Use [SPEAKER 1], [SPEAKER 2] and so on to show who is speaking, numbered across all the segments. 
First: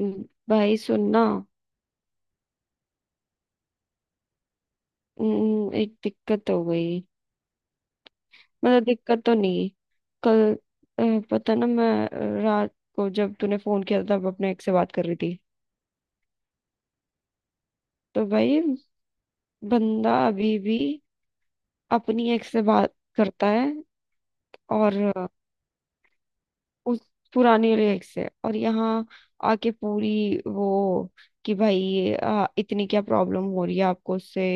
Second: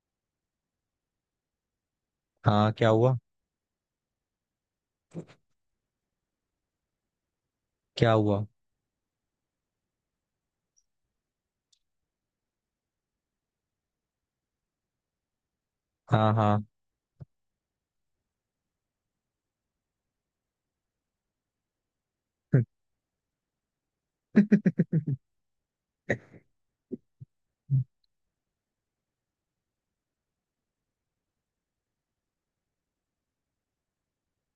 [SPEAKER 1] हम्म, भाई सुनना।
[SPEAKER 2] हाँ, क्या हुआ?
[SPEAKER 1] एक दिक्कत हो गई।
[SPEAKER 2] क्या हुआ?
[SPEAKER 1] मतलब दिक्कत तो नहीं। कल अ, पता ना मैं रात को जब तूने फोन किया था तब अपने एक से बात कर रही थी।
[SPEAKER 2] हाँ, हाँ।
[SPEAKER 1] तो भाई बंदा अभी भी अपनी एक से बात करता है। और उस पुरानी वाली एक से और यहाँ आके पूरी वो। कि भाई इतनी क्या प्रॉब्लम हो रही है आपको उससे।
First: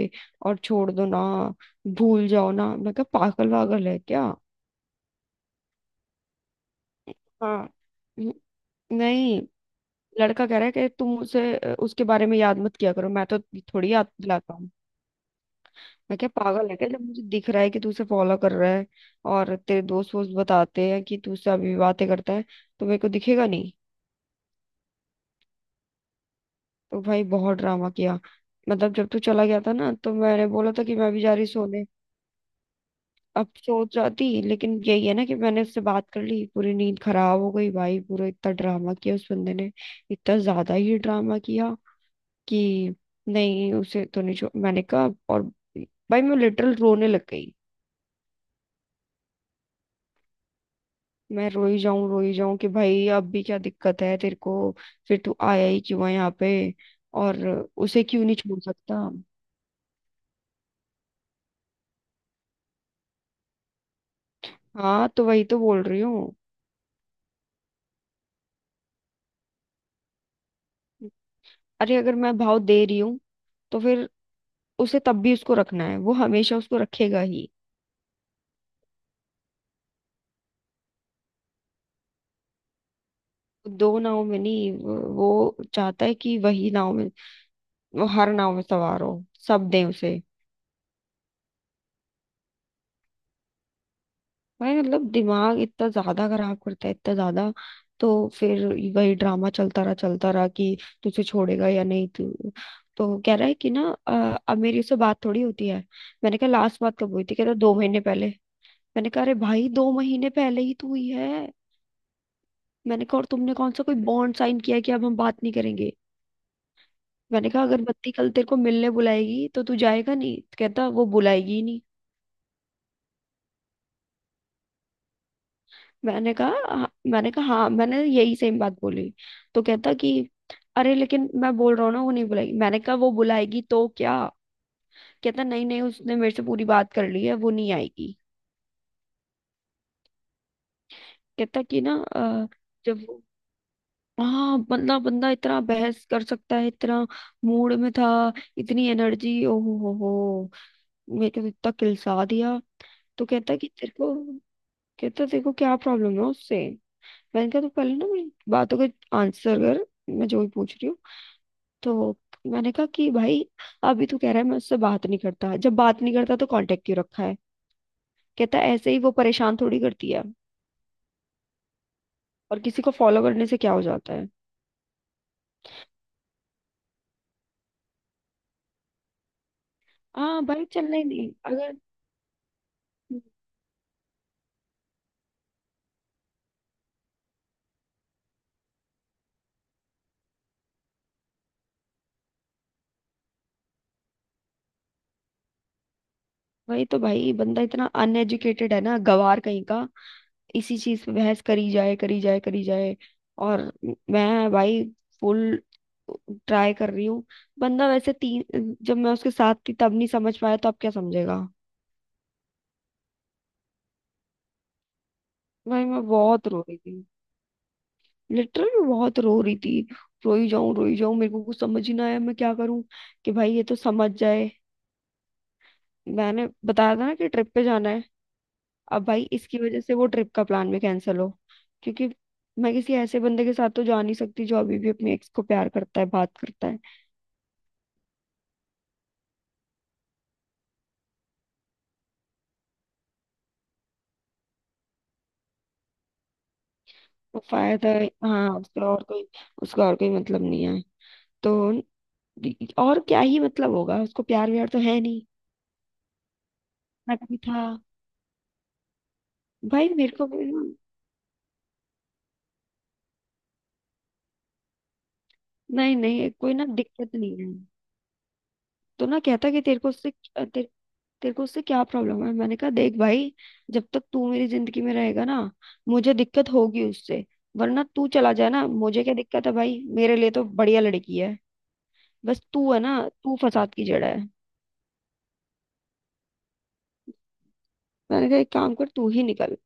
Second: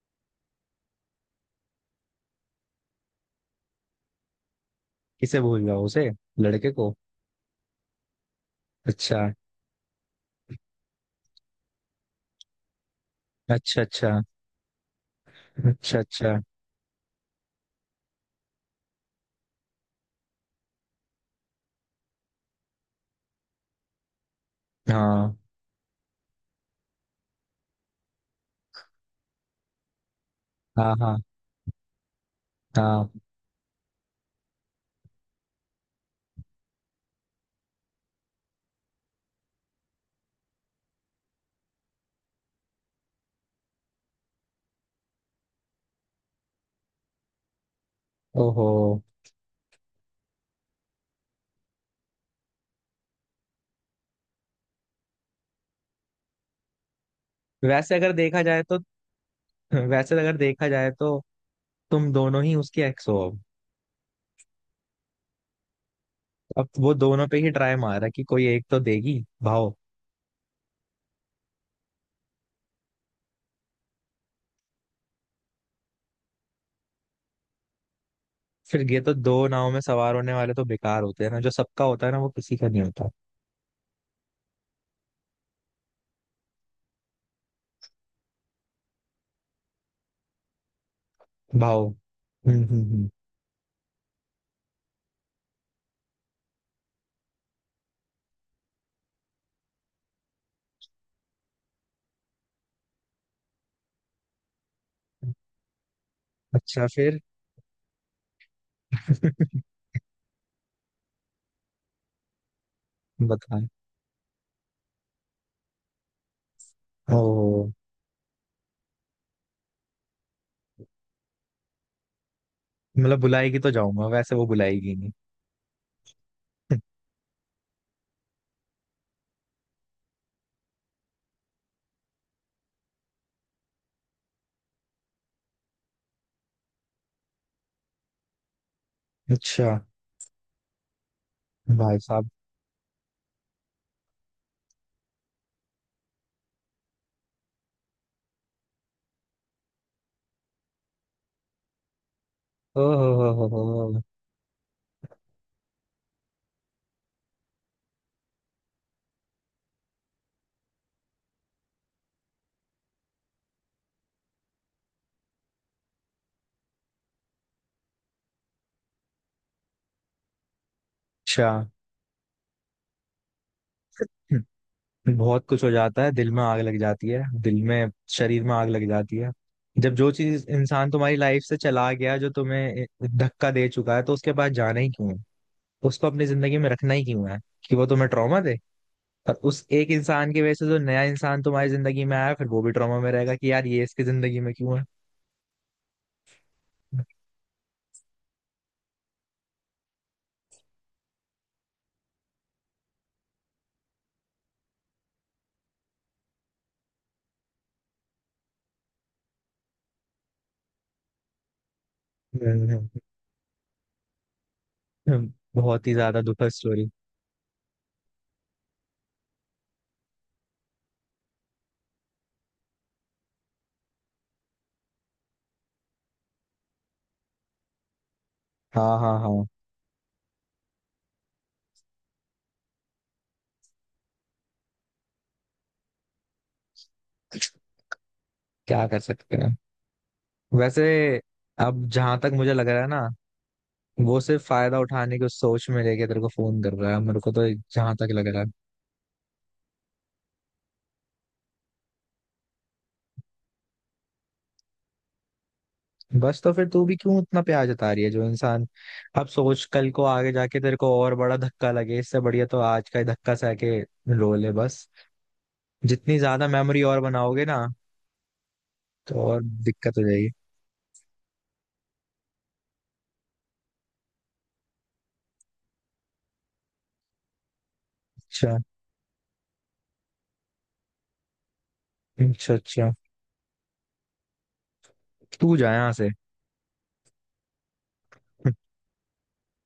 [SPEAKER 1] और छोड़ दो ना। भूल जाओ ना। मैं क्या पागल वागल है क्या।
[SPEAKER 2] किसे भूल गया? उसे? लड़के को?
[SPEAKER 1] हाँ। न-
[SPEAKER 2] अच्छा।
[SPEAKER 1] नहीं। लड़का कह रहा है कि तुम उसे उसके बारे में याद मत किया करो मैं तो
[SPEAKER 2] अच्छा।
[SPEAKER 1] थोड़ी याद
[SPEAKER 2] अच्छा।
[SPEAKER 1] दिलाता हूँ।
[SPEAKER 2] अच्छा।
[SPEAKER 1] मैं क्या
[SPEAKER 2] अच्छा।
[SPEAKER 1] पागल है क्या जब मुझे दिख रहा है कि तू उसे फॉलो कर रहा है और तेरे दोस्त वोस्त बताते हैं कि तू उससे अभी बातें करता है तो मेरे को दिखेगा नहीं।
[SPEAKER 2] हाँ,
[SPEAKER 1] तो भाई बहुत ड्रामा किया। मतलब जब तू चला गया था ना तो मैंने बोला था
[SPEAKER 2] हाँ।
[SPEAKER 1] कि मैं
[SPEAKER 2] हाँ,
[SPEAKER 1] भी जा रही सोने।
[SPEAKER 2] हाँ।
[SPEAKER 1] अब सो जाती लेकिन यही है ना कि मैंने उससे बात कर ली पूरी नींद खराब हो गई। भाई पूरा इतना ड्रामा किया उस बंदे ने। इतना ज्यादा ही ड्रामा किया कि नहीं उसे तो नहीं छोड़। मैंने कहा और भाई मैं लिटरल रोने लग गई।
[SPEAKER 2] ओहो।
[SPEAKER 1] मैं रोई जाऊं कि भाई अब भी क्या दिक्कत है तेरे को। फिर तू आया ही क्यों है यहाँ पे। और
[SPEAKER 2] वैसे
[SPEAKER 1] उसे
[SPEAKER 2] अगर
[SPEAKER 1] क्यों नहीं
[SPEAKER 2] देखा
[SPEAKER 1] छोड़
[SPEAKER 2] जाए तो
[SPEAKER 1] सकता।
[SPEAKER 2] वैसे अगर देखा जाए तो तुम दोनों ही उसकी एक्स हो अब।
[SPEAKER 1] हाँ तो वही तो बोल रही हूँ।
[SPEAKER 2] अब वो दोनों पे ही ट्राई मारा कि कोई एक तो देगी भाव।
[SPEAKER 1] अरे अगर मैं भाव दे रही हूँ तो फिर उसे तब भी उसको रखना है। वो हमेशा उसको रखेगा ही।
[SPEAKER 2] फिर ये तो दो नाव में सवार होने वाले तो बेकार होते हैं ना, जो सबका होता है ना वो किसी का नहीं होता।
[SPEAKER 1] दो नाव में नहीं। वो चाहता है कि वही नाव में वो हर नाव में सवार हो। सब दें उसे।
[SPEAKER 2] भाव। हम्म, हम्म, हम्म।
[SPEAKER 1] भाई मतलब दिमाग इतना ज्यादा खराब करता है इतना ज्यादा। तो फिर वही ड्रामा चलता रहा कि तुझे छोड़ेगा या नहीं। तू तो कह रहा है कि ना अब मेरी उससे बात थोड़ी होती है। मैंने कहा लास्ट
[SPEAKER 2] अच्छा,
[SPEAKER 1] बात कब
[SPEAKER 2] फिर?
[SPEAKER 1] हुई थी। कह रहा 2 महीने पहले। मैंने कहा अरे भाई 2 महीने पहले ही तो हुई है। मैंने कहा और तुमने
[SPEAKER 2] बताए।
[SPEAKER 1] कौन सा कोई बॉन्ड साइन किया है कि अब हम बात नहीं करेंगे।
[SPEAKER 2] ओ।
[SPEAKER 1] मैंने कहा अगर बत्ती कल तेरे को मिलने बुलाएगी तो तू जाएगा नहीं। कहता वो बुलाएगी ही नहीं।
[SPEAKER 2] मतलब बुलाएगी तो जाऊंगा, वैसे वो बुलाएगी ही नहीं।
[SPEAKER 1] मैंने कहा "हाँ," मैंने कहा हाँ मैंने यही सेम बात बोली। तो कहता कि अरे लेकिन मैं बोल रहा हूँ ना वो नहीं बुलाएगी। मैंने कहा वो बुलाएगी तो क्या। कहता नहीं नहीं उसने मेरे से पूरी बात कर ली है। वो नहीं आएगी।
[SPEAKER 2] अच्छा।
[SPEAKER 1] कहता कि ना
[SPEAKER 2] भाई साहब।
[SPEAKER 1] जब वो हाँ बंदा बंदा इतना बहस कर सकता है इतना मूड में था। इतनी एनर्जी। ओहो हो हो। मेरे को तो इतना किलसा दिया।
[SPEAKER 2] ओ
[SPEAKER 1] तो
[SPEAKER 2] हो
[SPEAKER 1] कहता कि तेरे
[SPEAKER 2] हो।
[SPEAKER 1] को। कहता तेरे को क्या प्रॉब्लम है उससे। मैंने कहा तो पहले ना मेरी बातों का आंसर कर। मैं जो भी पूछ रही हूँ। तो मैंने कहा कि भाई अभी तू कह रहा है मैं उससे बात नहीं करता। जब बात नहीं करता तो कांटेक्ट क्यों रखा है। कहता है ऐसे ही वो परेशान थोड़ी करती है।
[SPEAKER 2] अच्छा।
[SPEAKER 1] और किसी को फॉलो करने से क्या हो जाता है।
[SPEAKER 2] हम्म। बहुत कुछ हो जाता है, दिल में आग लग जाती है, दिल में। शरीर में आग लग जाती है। जब जो
[SPEAKER 1] हाँ
[SPEAKER 2] चीज
[SPEAKER 1] भाई
[SPEAKER 2] इंसान
[SPEAKER 1] चलना ही
[SPEAKER 2] तुम्हारी
[SPEAKER 1] नहीं
[SPEAKER 2] लाइफ से
[SPEAKER 1] अगर।
[SPEAKER 2] चला गया, जो तुम्हें धक्का दे चुका है, तो उसके पास जाना ही क्यों है? उसको अपनी जिंदगी में रखना ही क्यों है? कि वो तुम्हें ट्रॉमा दे। और उस एक इंसान की वजह से जो नया इंसान तुम्हारी जिंदगी में आया, फिर वो भी ट्रॉमा में रहेगा कि यार ये इसकी जिंदगी में क्यों है।
[SPEAKER 1] वही तो। भाई बंदा इतना अनएजुकेटेड है ना गवार कहीं का। इसी चीज पे बहस करी जाए करी जाए करी जाए। और मैं भाई फुल ट्राई कर रही हूँ। बंदा वैसे तीन जब मैं उसके साथ थी तब नहीं समझ पाया तो अब क्या समझेगा।
[SPEAKER 2] हम्म।
[SPEAKER 1] भाई
[SPEAKER 2] बहुत ही
[SPEAKER 1] मैं
[SPEAKER 2] ज्यादा दुखद
[SPEAKER 1] बहुत रो रही
[SPEAKER 2] स्टोरी।
[SPEAKER 1] थी। लिटरली मैं बहुत रो रही थी। रोई जाऊं मेरे को कुछ समझ ही ना आया। मैं क्या करूं कि भाई ये तो समझ जाए। मैंने बताया था ना कि ट्रिप पे जाना है।
[SPEAKER 2] हाँ,
[SPEAKER 1] अब
[SPEAKER 2] हाँ,
[SPEAKER 1] भाई
[SPEAKER 2] हाँ।
[SPEAKER 1] इसकी वजह से वो ट्रिप का प्लान भी कैंसिल हो। क्योंकि मैं किसी ऐसे बंदे के साथ तो जा नहीं सकती जो अभी भी अपने एक्स को प्यार करता है बात करता है।
[SPEAKER 2] क्या कर सकते हैं वैसे। अब जहां तक मुझे लग रहा है ना, वो सिर्फ फायदा उठाने की सोच में लेके तेरे को फोन कर रहा है, मेरे को
[SPEAKER 1] तो
[SPEAKER 2] तो
[SPEAKER 1] फायदा।
[SPEAKER 2] जहां तक लग रहा
[SPEAKER 1] हाँ
[SPEAKER 2] है।
[SPEAKER 1] उसका और कोई मतलब नहीं है। तो और क्या ही मतलब होगा। उसको प्यार व्यार तो है नहीं।
[SPEAKER 2] बस तो फिर तू भी
[SPEAKER 1] ना
[SPEAKER 2] क्यों
[SPEAKER 1] कभी
[SPEAKER 2] इतना
[SPEAKER 1] था।
[SPEAKER 2] प्यार जता रही है, जो इंसान। अब सोच,
[SPEAKER 1] भाई
[SPEAKER 2] कल को
[SPEAKER 1] मेरे को
[SPEAKER 2] आगे
[SPEAKER 1] भी
[SPEAKER 2] जाके
[SPEAKER 1] ना।
[SPEAKER 2] तेरे को और बड़ा धक्का लगे, इससे बढ़िया तो आज का ही धक्का सह के रो ले बस।
[SPEAKER 1] नहीं
[SPEAKER 2] जितनी
[SPEAKER 1] नहीं
[SPEAKER 2] ज्यादा
[SPEAKER 1] कोई ना
[SPEAKER 2] मेमोरी और
[SPEAKER 1] दिक्कत नहीं
[SPEAKER 2] बनाओगे
[SPEAKER 1] है।
[SPEAKER 2] ना,
[SPEAKER 1] तो
[SPEAKER 2] तो
[SPEAKER 1] ना
[SPEAKER 2] और
[SPEAKER 1] कहता कि तेरे को
[SPEAKER 2] दिक्कत हो
[SPEAKER 1] उससे
[SPEAKER 2] जाएगी।
[SPEAKER 1] तेरे तेरे को उससे क्या प्रॉब्लम है। मैंने कहा देख भाई जब तक तू मेरी जिंदगी में रहेगा ना मुझे दिक्कत होगी उससे। वरना तू चला जाए
[SPEAKER 2] अच्छा।
[SPEAKER 1] ना मुझे क्या दिक्कत है। भाई मेरे लिए तो बढ़िया लड़की है। बस
[SPEAKER 2] अच्छा,
[SPEAKER 1] तू है
[SPEAKER 2] अच्छा।
[SPEAKER 1] ना। तू फसाद की जड़ है।
[SPEAKER 2] तू जा यहाँ से।
[SPEAKER 1] मैंने कहा एक काम कर तू ही निकल।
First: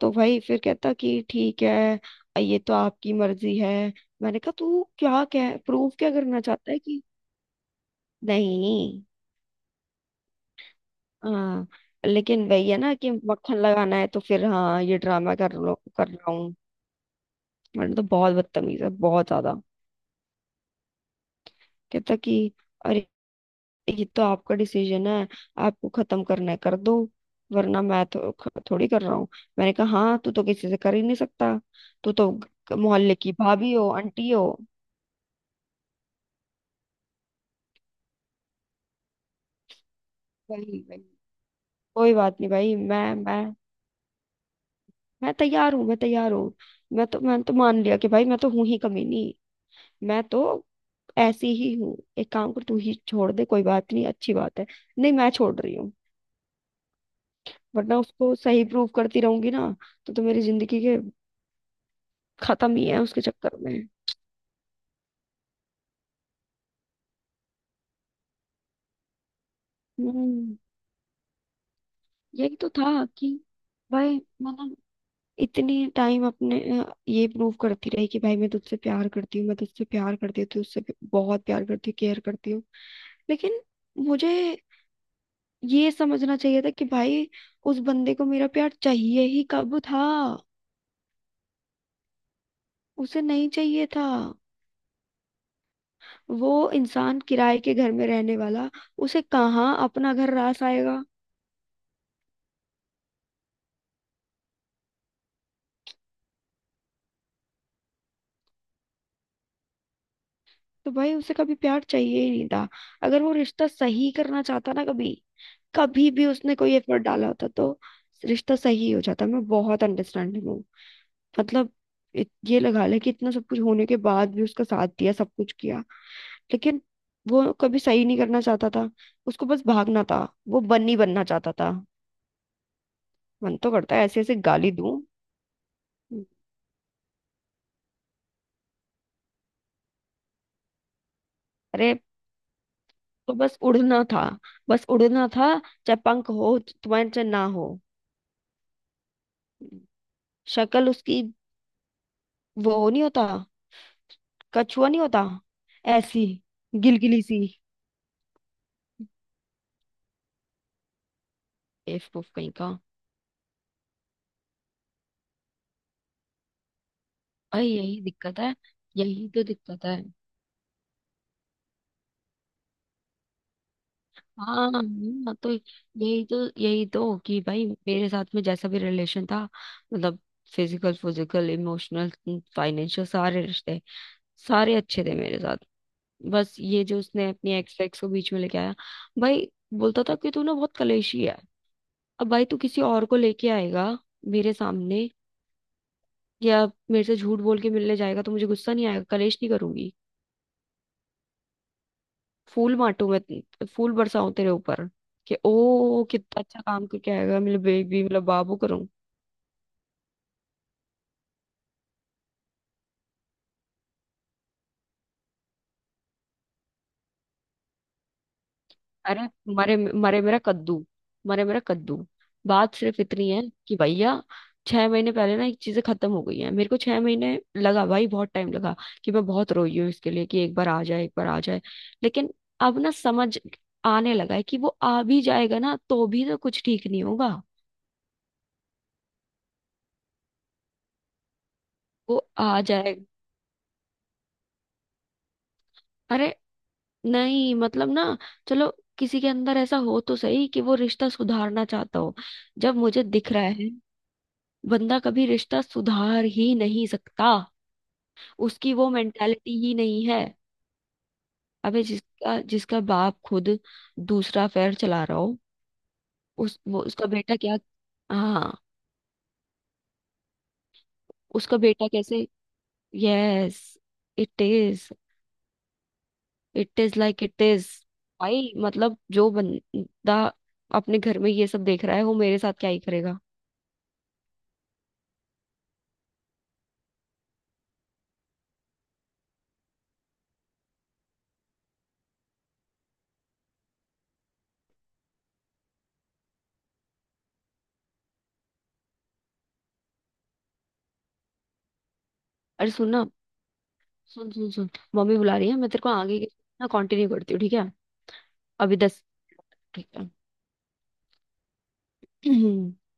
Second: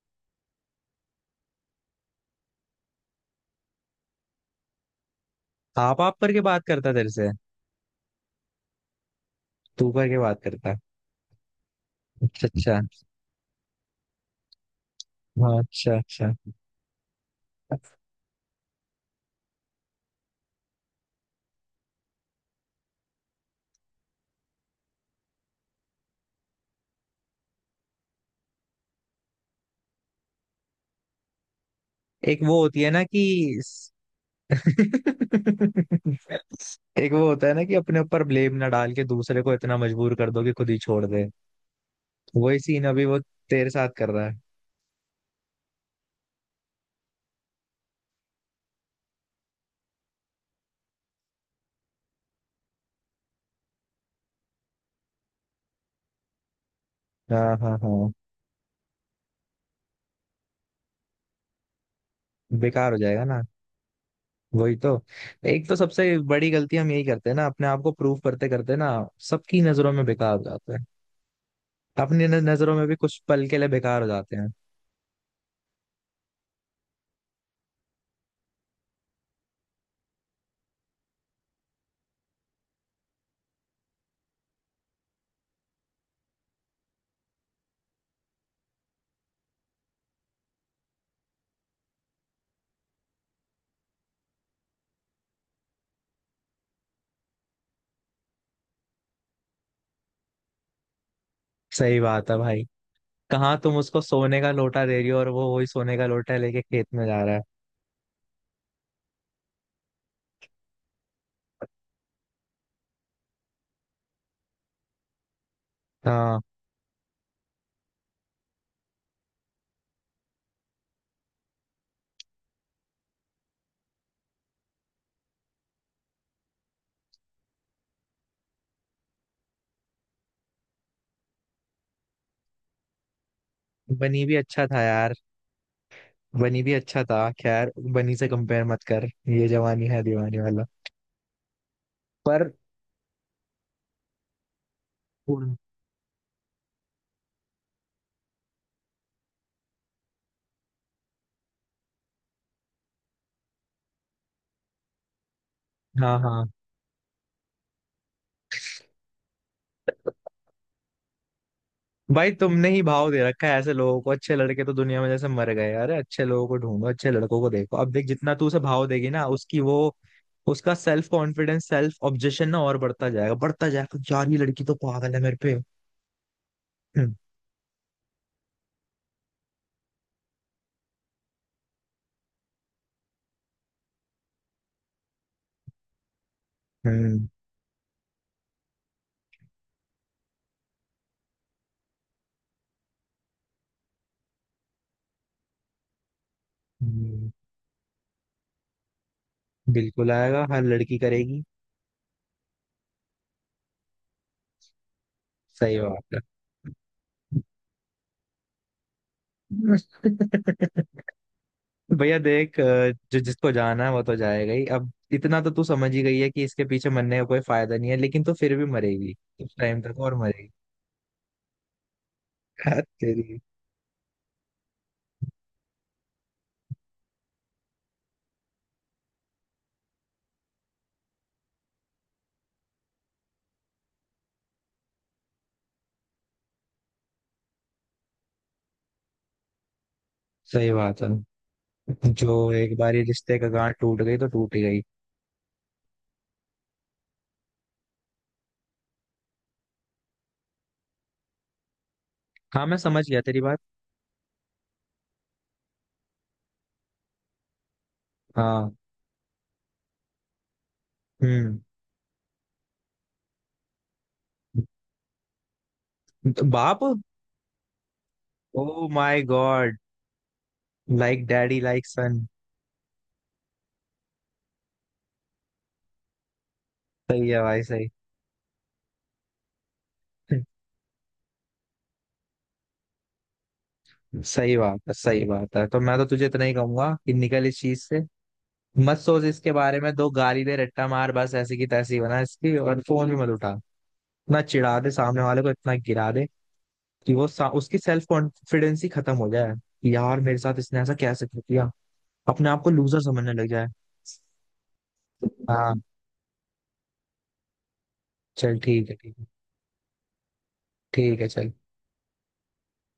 [SPEAKER 1] तो भाई फिर कहता कि ठीक है ये तो आपकी मर्जी है। मैंने कहा तू क्या कह प्रूफ क्या
[SPEAKER 2] आप
[SPEAKER 1] करना
[SPEAKER 2] करके बात
[SPEAKER 1] चाहता है
[SPEAKER 2] करता
[SPEAKER 1] कि।
[SPEAKER 2] तेरे से?
[SPEAKER 1] नहीं।
[SPEAKER 2] तू करके बात करता?
[SPEAKER 1] हाँ।
[SPEAKER 2] अच्छा,
[SPEAKER 1] लेकिन वही है
[SPEAKER 2] अच्छा।
[SPEAKER 1] ना कि मक्खन लगाना है तो फिर हाँ ये ड्रामा कर
[SPEAKER 2] हाँ,
[SPEAKER 1] लो
[SPEAKER 2] अच्छा,
[SPEAKER 1] कर रहा
[SPEAKER 2] अच्छा।
[SPEAKER 1] हूँ। मैंने तो बहुत बदतमीज है बहुत ज्यादा। कहता कि अरे ये तो आपका डिसीजन है। आपको खत्म करना है कर दो। वरना मैं तो थोड़ी कर रहा हूँ। मैंने कहा हाँ तू तो किसी से कर ही नहीं सकता। तू तो
[SPEAKER 2] एक वो होती है ना
[SPEAKER 1] मोहल्ले
[SPEAKER 2] कि—
[SPEAKER 1] की भाभी हो आंटी हो।
[SPEAKER 2] एक वो होता है ना कि अपने ऊपर ब्लेम ना डाल के दूसरे को इतना मजबूर कर दो कि खुद ही
[SPEAKER 1] वही वही।
[SPEAKER 2] छोड़ दे।
[SPEAKER 1] कोई बात नहीं
[SPEAKER 2] वही
[SPEAKER 1] भाई।
[SPEAKER 2] सीन
[SPEAKER 1] मैं
[SPEAKER 2] अभी वो
[SPEAKER 1] मैं
[SPEAKER 2] तेरे साथ कर रहा है।
[SPEAKER 1] मैं तैयार हूँ मैं तैयार हूँ। मैंने तो मान लिया कि भाई मैं तो हूँ ही कमीनी। मैं तो ऐसी ही हूँ एक काम कर तू ही छोड़ दे कोई बात नहीं अच्छी बात है। नहीं मैं छोड़ रही हूँ।
[SPEAKER 2] हाँ, हाँ,
[SPEAKER 1] वरना
[SPEAKER 2] हाँ।
[SPEAKER 1] उसको सही प्रूव करती रहूंगी ना तो मेरी जिंदगी के खत्म ही
[SPEAKER 2] बेकार हो
[SPEAKER 1] है उसके
[SPEAKER 2] जाएगा ना।
[SPEAKER 1] चक्कर में।
[SPEAKER 2] वही तो। एक तो सबसे बड़ी गलती हम यही करते हैं ना, अपने आप को प्रूव करते करते ना, सबकी नजरों में बेकार हो
[SPEAKER 1] हम्म।
[SPEAKER 2] जाते हैं। अपनी
[SPEAKER 1] यही तो
[SPEAKER 2] नजरों में भी
[SPEAKER 1] था
[SPEAKER 2] कुछ
[SPEAKER 1] कि
[SPEAKER 2] पल के लिए बेकार हो
[SPEAKER 1] भाई
[SPEAKER 2] जाते हैं।
[SPEAKER 1] मतलब इतने टाइम अपने ये प्रूव करती रही कि भाई मैं तुझसे प्यार करती हूँ मैं तुझसे प्यार करती हूँ तुझसे बहुत प्यार करती हूँ केयर करती हूँ। लेकिन मुझे ये समझना चाहिए था कि भाई उस बंदे को मेरा प्यार चाहिए ही कब था। उसे नहीं चाहिए था। वो इंसान किराए के घर में रहने वाला। उसे कहाँ अपना घर रास आएगा।
[SPEAKER 2] सही बात है भाई। कहाँ तुम उसको सोने का लोटा दे रही हो, और वो वही सोने का लोटा लेके खेत में जा रहा है।
[SPEAKER 1] तो भाई उसे कभी प्यार चाहिए ही नहीं था। अगर वो रिश्ता सही करना चाहता ना कभी कभी भी
[SPEAKER 2] हाँ।
[SPEAKER 1] उसने कोई एफर्ट डाला होता तो रिश्ता सही हो जाता। मैं बहुत अंडरस्टैंडिंग हूँ। मतलब ये लगा ले कि इतना सब कुछ होने के बाद भी उसका साथ दिया सब कुछ किया। लेकिन वो कभी सही नहीं करना चाहता था। उसको बस भागना था। वो बन्नी बनना चाहता था। मन तो करता है ऐसे
[SPEAKER 2] बनी भी
[SPEAKER 1] ऐसे
[SPEAKER 2] अच्छा
[SPEAKER 1] गाली
[SPEAKER 2] था
[SPEAKER 1] दूं।
[SPEAKER 2] यार। बनी भी अच्छा था, खैर बनी से कंपेयर मत कर। ये जवानी है दीवानी वाला।
[SPEAKER 1] अरे
[SPEAKER 2] पर
[SPEAKER 1] तो बस उड़ना था। बस उड़ना था।
[SPEAKER 2] उन-
[SPEAKER 1] चाहे पंख हो तुम्हारे चाहे ना हो। शक्ल उसकी वो नहीं होता कछुआ नहीं होता।
[SPEAKER 2] हाँ,
[SPEAKER 1] ऐसी
[SPEAKER 2] हाँ।
[SPEAKER 1] गिलगिली सी
[SPEAKER 2] भाई
[SPEAKER 1] बेवकूफ कहीं
[SPEAKER 2] तुमने
[SPEAKER 1] का।
[SPEAKER 2] ही भाव दे रखा है ऐसे लोगों को। अच्छे लड़के तो दुनिया में जैसे मर गए? अरे अच्छे लोगों को ढूंढो, अच्छे लड़कों को
[SPEAKER 1] अरे
[SPEAKER 2] देखो। अब
[SPEAKER 1] यही
[SPEAKER 2] देख, जितना
[SPEAKER 1] दिक्कत
[SPEAKER 2] तू
[SPEAKER 1] है।
[SPEAKER 2] उसे भाव देगी ना
[SPEAKER 1] यही तो
[SPEAKER 2] उसकी
[SPEAKER 1] दिक्कत
[SPEAKER 2] वो,
[SPEAKER 1] है।
[SPEAKER 2] उसका सेल्फ कॉन्फिडेंस, सेल्फ ऑब्जेक्शन ना और बढ़ता जाएगा, बढ़ता जाएगा, यार ये लड़की
[SPEAKER 1] हाँ
[SPEAKER 2] तो पागल है मेरे
[SPEAKER 1] हाँ, तो
[SPEAKER 2] पे।
[SPEAKER 1] यही तो यही
[SPEAKER 2] हम्म,
[SPEAKER 1] तो कि भाई मेरे साथ में जैसा भी रिलेशन था। मतलब फिजिकल फिजिकल इमोशनल फाइनेंशियल सारे रिश्ते सारे अच्छे थे मेरे साथ। बस ये जो
[SPEAKER 2] हम्म,
[SPEAKER 1] उसने अपनी एक्स एक्स को बीच में लेके आया। भाई बोलता था कि तू ना बहुत कलेशी है। अब भाई तू किसी और को लेके आएगा मेरे सामने या मेरे से
[SPEAKER 2] हम्म।
[SPEAKER 1] झूठ बोल के मिलने जाएगा तो मुझे गुस्सा नहीं आएगा कलेश नहीं करूंगी।
[SPEAKER 2] बिल्कुल आएगा, हर लड़की करेगी।
[SPEAKER 1] फूल बांटू मैं फूल बरसाऊं तेरे ऊपर। कि
[SPEAKER 2] सही
[SPEAKER 1] ओ
[SPEAKER 2] बात
[SPEAKER 1] कितना अच्छा काम करके आएगा मेरे बेबी मेरा बाबू।
[SPEAKER 2] है। भैया देख, जो जिसको जाना है वो तो जाएगा ही। अब इतना तो तू समझ ही गई है कि इसके पीछे मरने का कोई फायदा नहीं है, लेकिन तो फिर भी मरेगी,
[SPEAKER 1] अरे
[SPEAKER 2] कुछ
[SPEAKER 1] मरे
[SPEAKER 2] टाइम तक और
[SPEAKER 1] मरे मेरा
[SPEAKER 2] मरेगी।
[SPEAKER 1] कद्दू। मरे मेरा कद्दू। बात
[SPEAKER 2] यार
[SPEAKER 1] सिर्फ इतनी
[SPEAKER 2] तेरी।
[SPEAKER 1] है कि भैया 6 महीने पहले ना एक चीजें खत्म हो गई है। मेरे को 6 महीने लगा भाई बहुत टाइम लगा। कि मैं बहुत रोई हूँ इसके लिए कि एक बार आ जाए एक बार आ जाए। लेकिन अब ना समझ आने लगा है कि वो आ भी जाएगा ना तो भी तो कुछ ठीक नहीं होगा।
[SPEAKER 2] सही बात है।
[SPEAKER 1] वो
[SPEAKER 2] जो
[SPEAKER 1] आ
[SPEAKER 2] एक बार
[SPEAKER 1] जाएगा।
[SPEAKER 2] ये रिश्ते का गांठ टूट गई तो टूट ही गई।
[SPEAKER 1] अरे नहीं मतलब ना। चलो किसी के अंदर ऐसा हो तो सही कि वो रिश्ता सुधारना चाहता हो।
[SPEAKER 2] हाँ,
[SPEAKER 1] जब
[SPEAKER 2] मैं
[SPEAKER 1] मुझे
[SPEAKER 2] समझ गया
[SPEAKER 1] दिख
[SPEAKER 2] तेरी
[SPEAKER 1] रहा
[SPEAKER 2] बात।
[SPEAKER 1] है बंदा कभी रिश्ता सुधार ही नहीं सकता।
[SPEAKER 2] हाँ।
[SPEAKER 1] उसकी वो मेंटालिटी ही नहीं है।
[SPEAKER 2] हम्म।
[SPEAKER 1] अबे जिसका जिसका बाप खुद दूसरा अफेयर चला रहा हो
[SPEAKER 2] तो
[SPEAKER 1] उस
[SPEAKER 2] बाप।
[SPEAKER 1] वो उसका बेटा क्या। हाँ
[SPEAKER 2] ओ माय गॉड। लाइक
[SPEAKER 1] उसका
[SPEAKER 2] डैडी लाइक
[SPEAKER 1] बेटा
[SPEAKER 2] सन।
[SPEAKER 1] कैसे। Yes it is it is like
[SPEAKER 2] सही है
[SPEAKER 1] इट
[SPEAKER 2] भाई,
[SPEAKER 1] इज।
[SPEAKER 2] सही।
[SPEAKER 1] भाई मतलब जो बंदा अपने घर में ये सब देख रहा है वो मेरे साथ क्या ही करेगा।
[SPEAKER 2] सही बात है, सही बात है। तो मैं तो तुझे इतना ही कहूंगा कि निकल इस चीज से। मत सोच इसके बारे में, दो गाली दे, रट्टा मार, बस ऐसी की तैसी बना इसकी, और फोन भी मत उठा। इतना चिढ़ा दे सामने वाले को, इतना गिरा दे कि उसकी सेल्फ कॉन्फिडेंस ही खत्म हो जाए कि यार मेरे साथ इसने ऐसा कैसे किया। अपने आप को
[SPEAKER 1] अरे सुन
[SPEAKER 2] लूजर
[SPEAKER 1] ना।
[SPEAKER 2] समझने लग जाए।
[SPEAKER 1] सुन सुन सुन। मम्मी बुला रही है। मैं
[SPEAKER 2] हाँ।
[SPEAKER 1] तेरे को आगे ना कंटिन्यू करती हूँ ठीक है।
[SPEAKER 2] चल
[SPEAKER 1] अभी
[SPEAKER 2] ठीक है,
[SPEAKER 1] 10।
[SPEAKER 2] ठीक है।
[SPEAKER 1] ठीक
[SPEAKER 2] ठीक है चल।
[SPEAKER 1] है।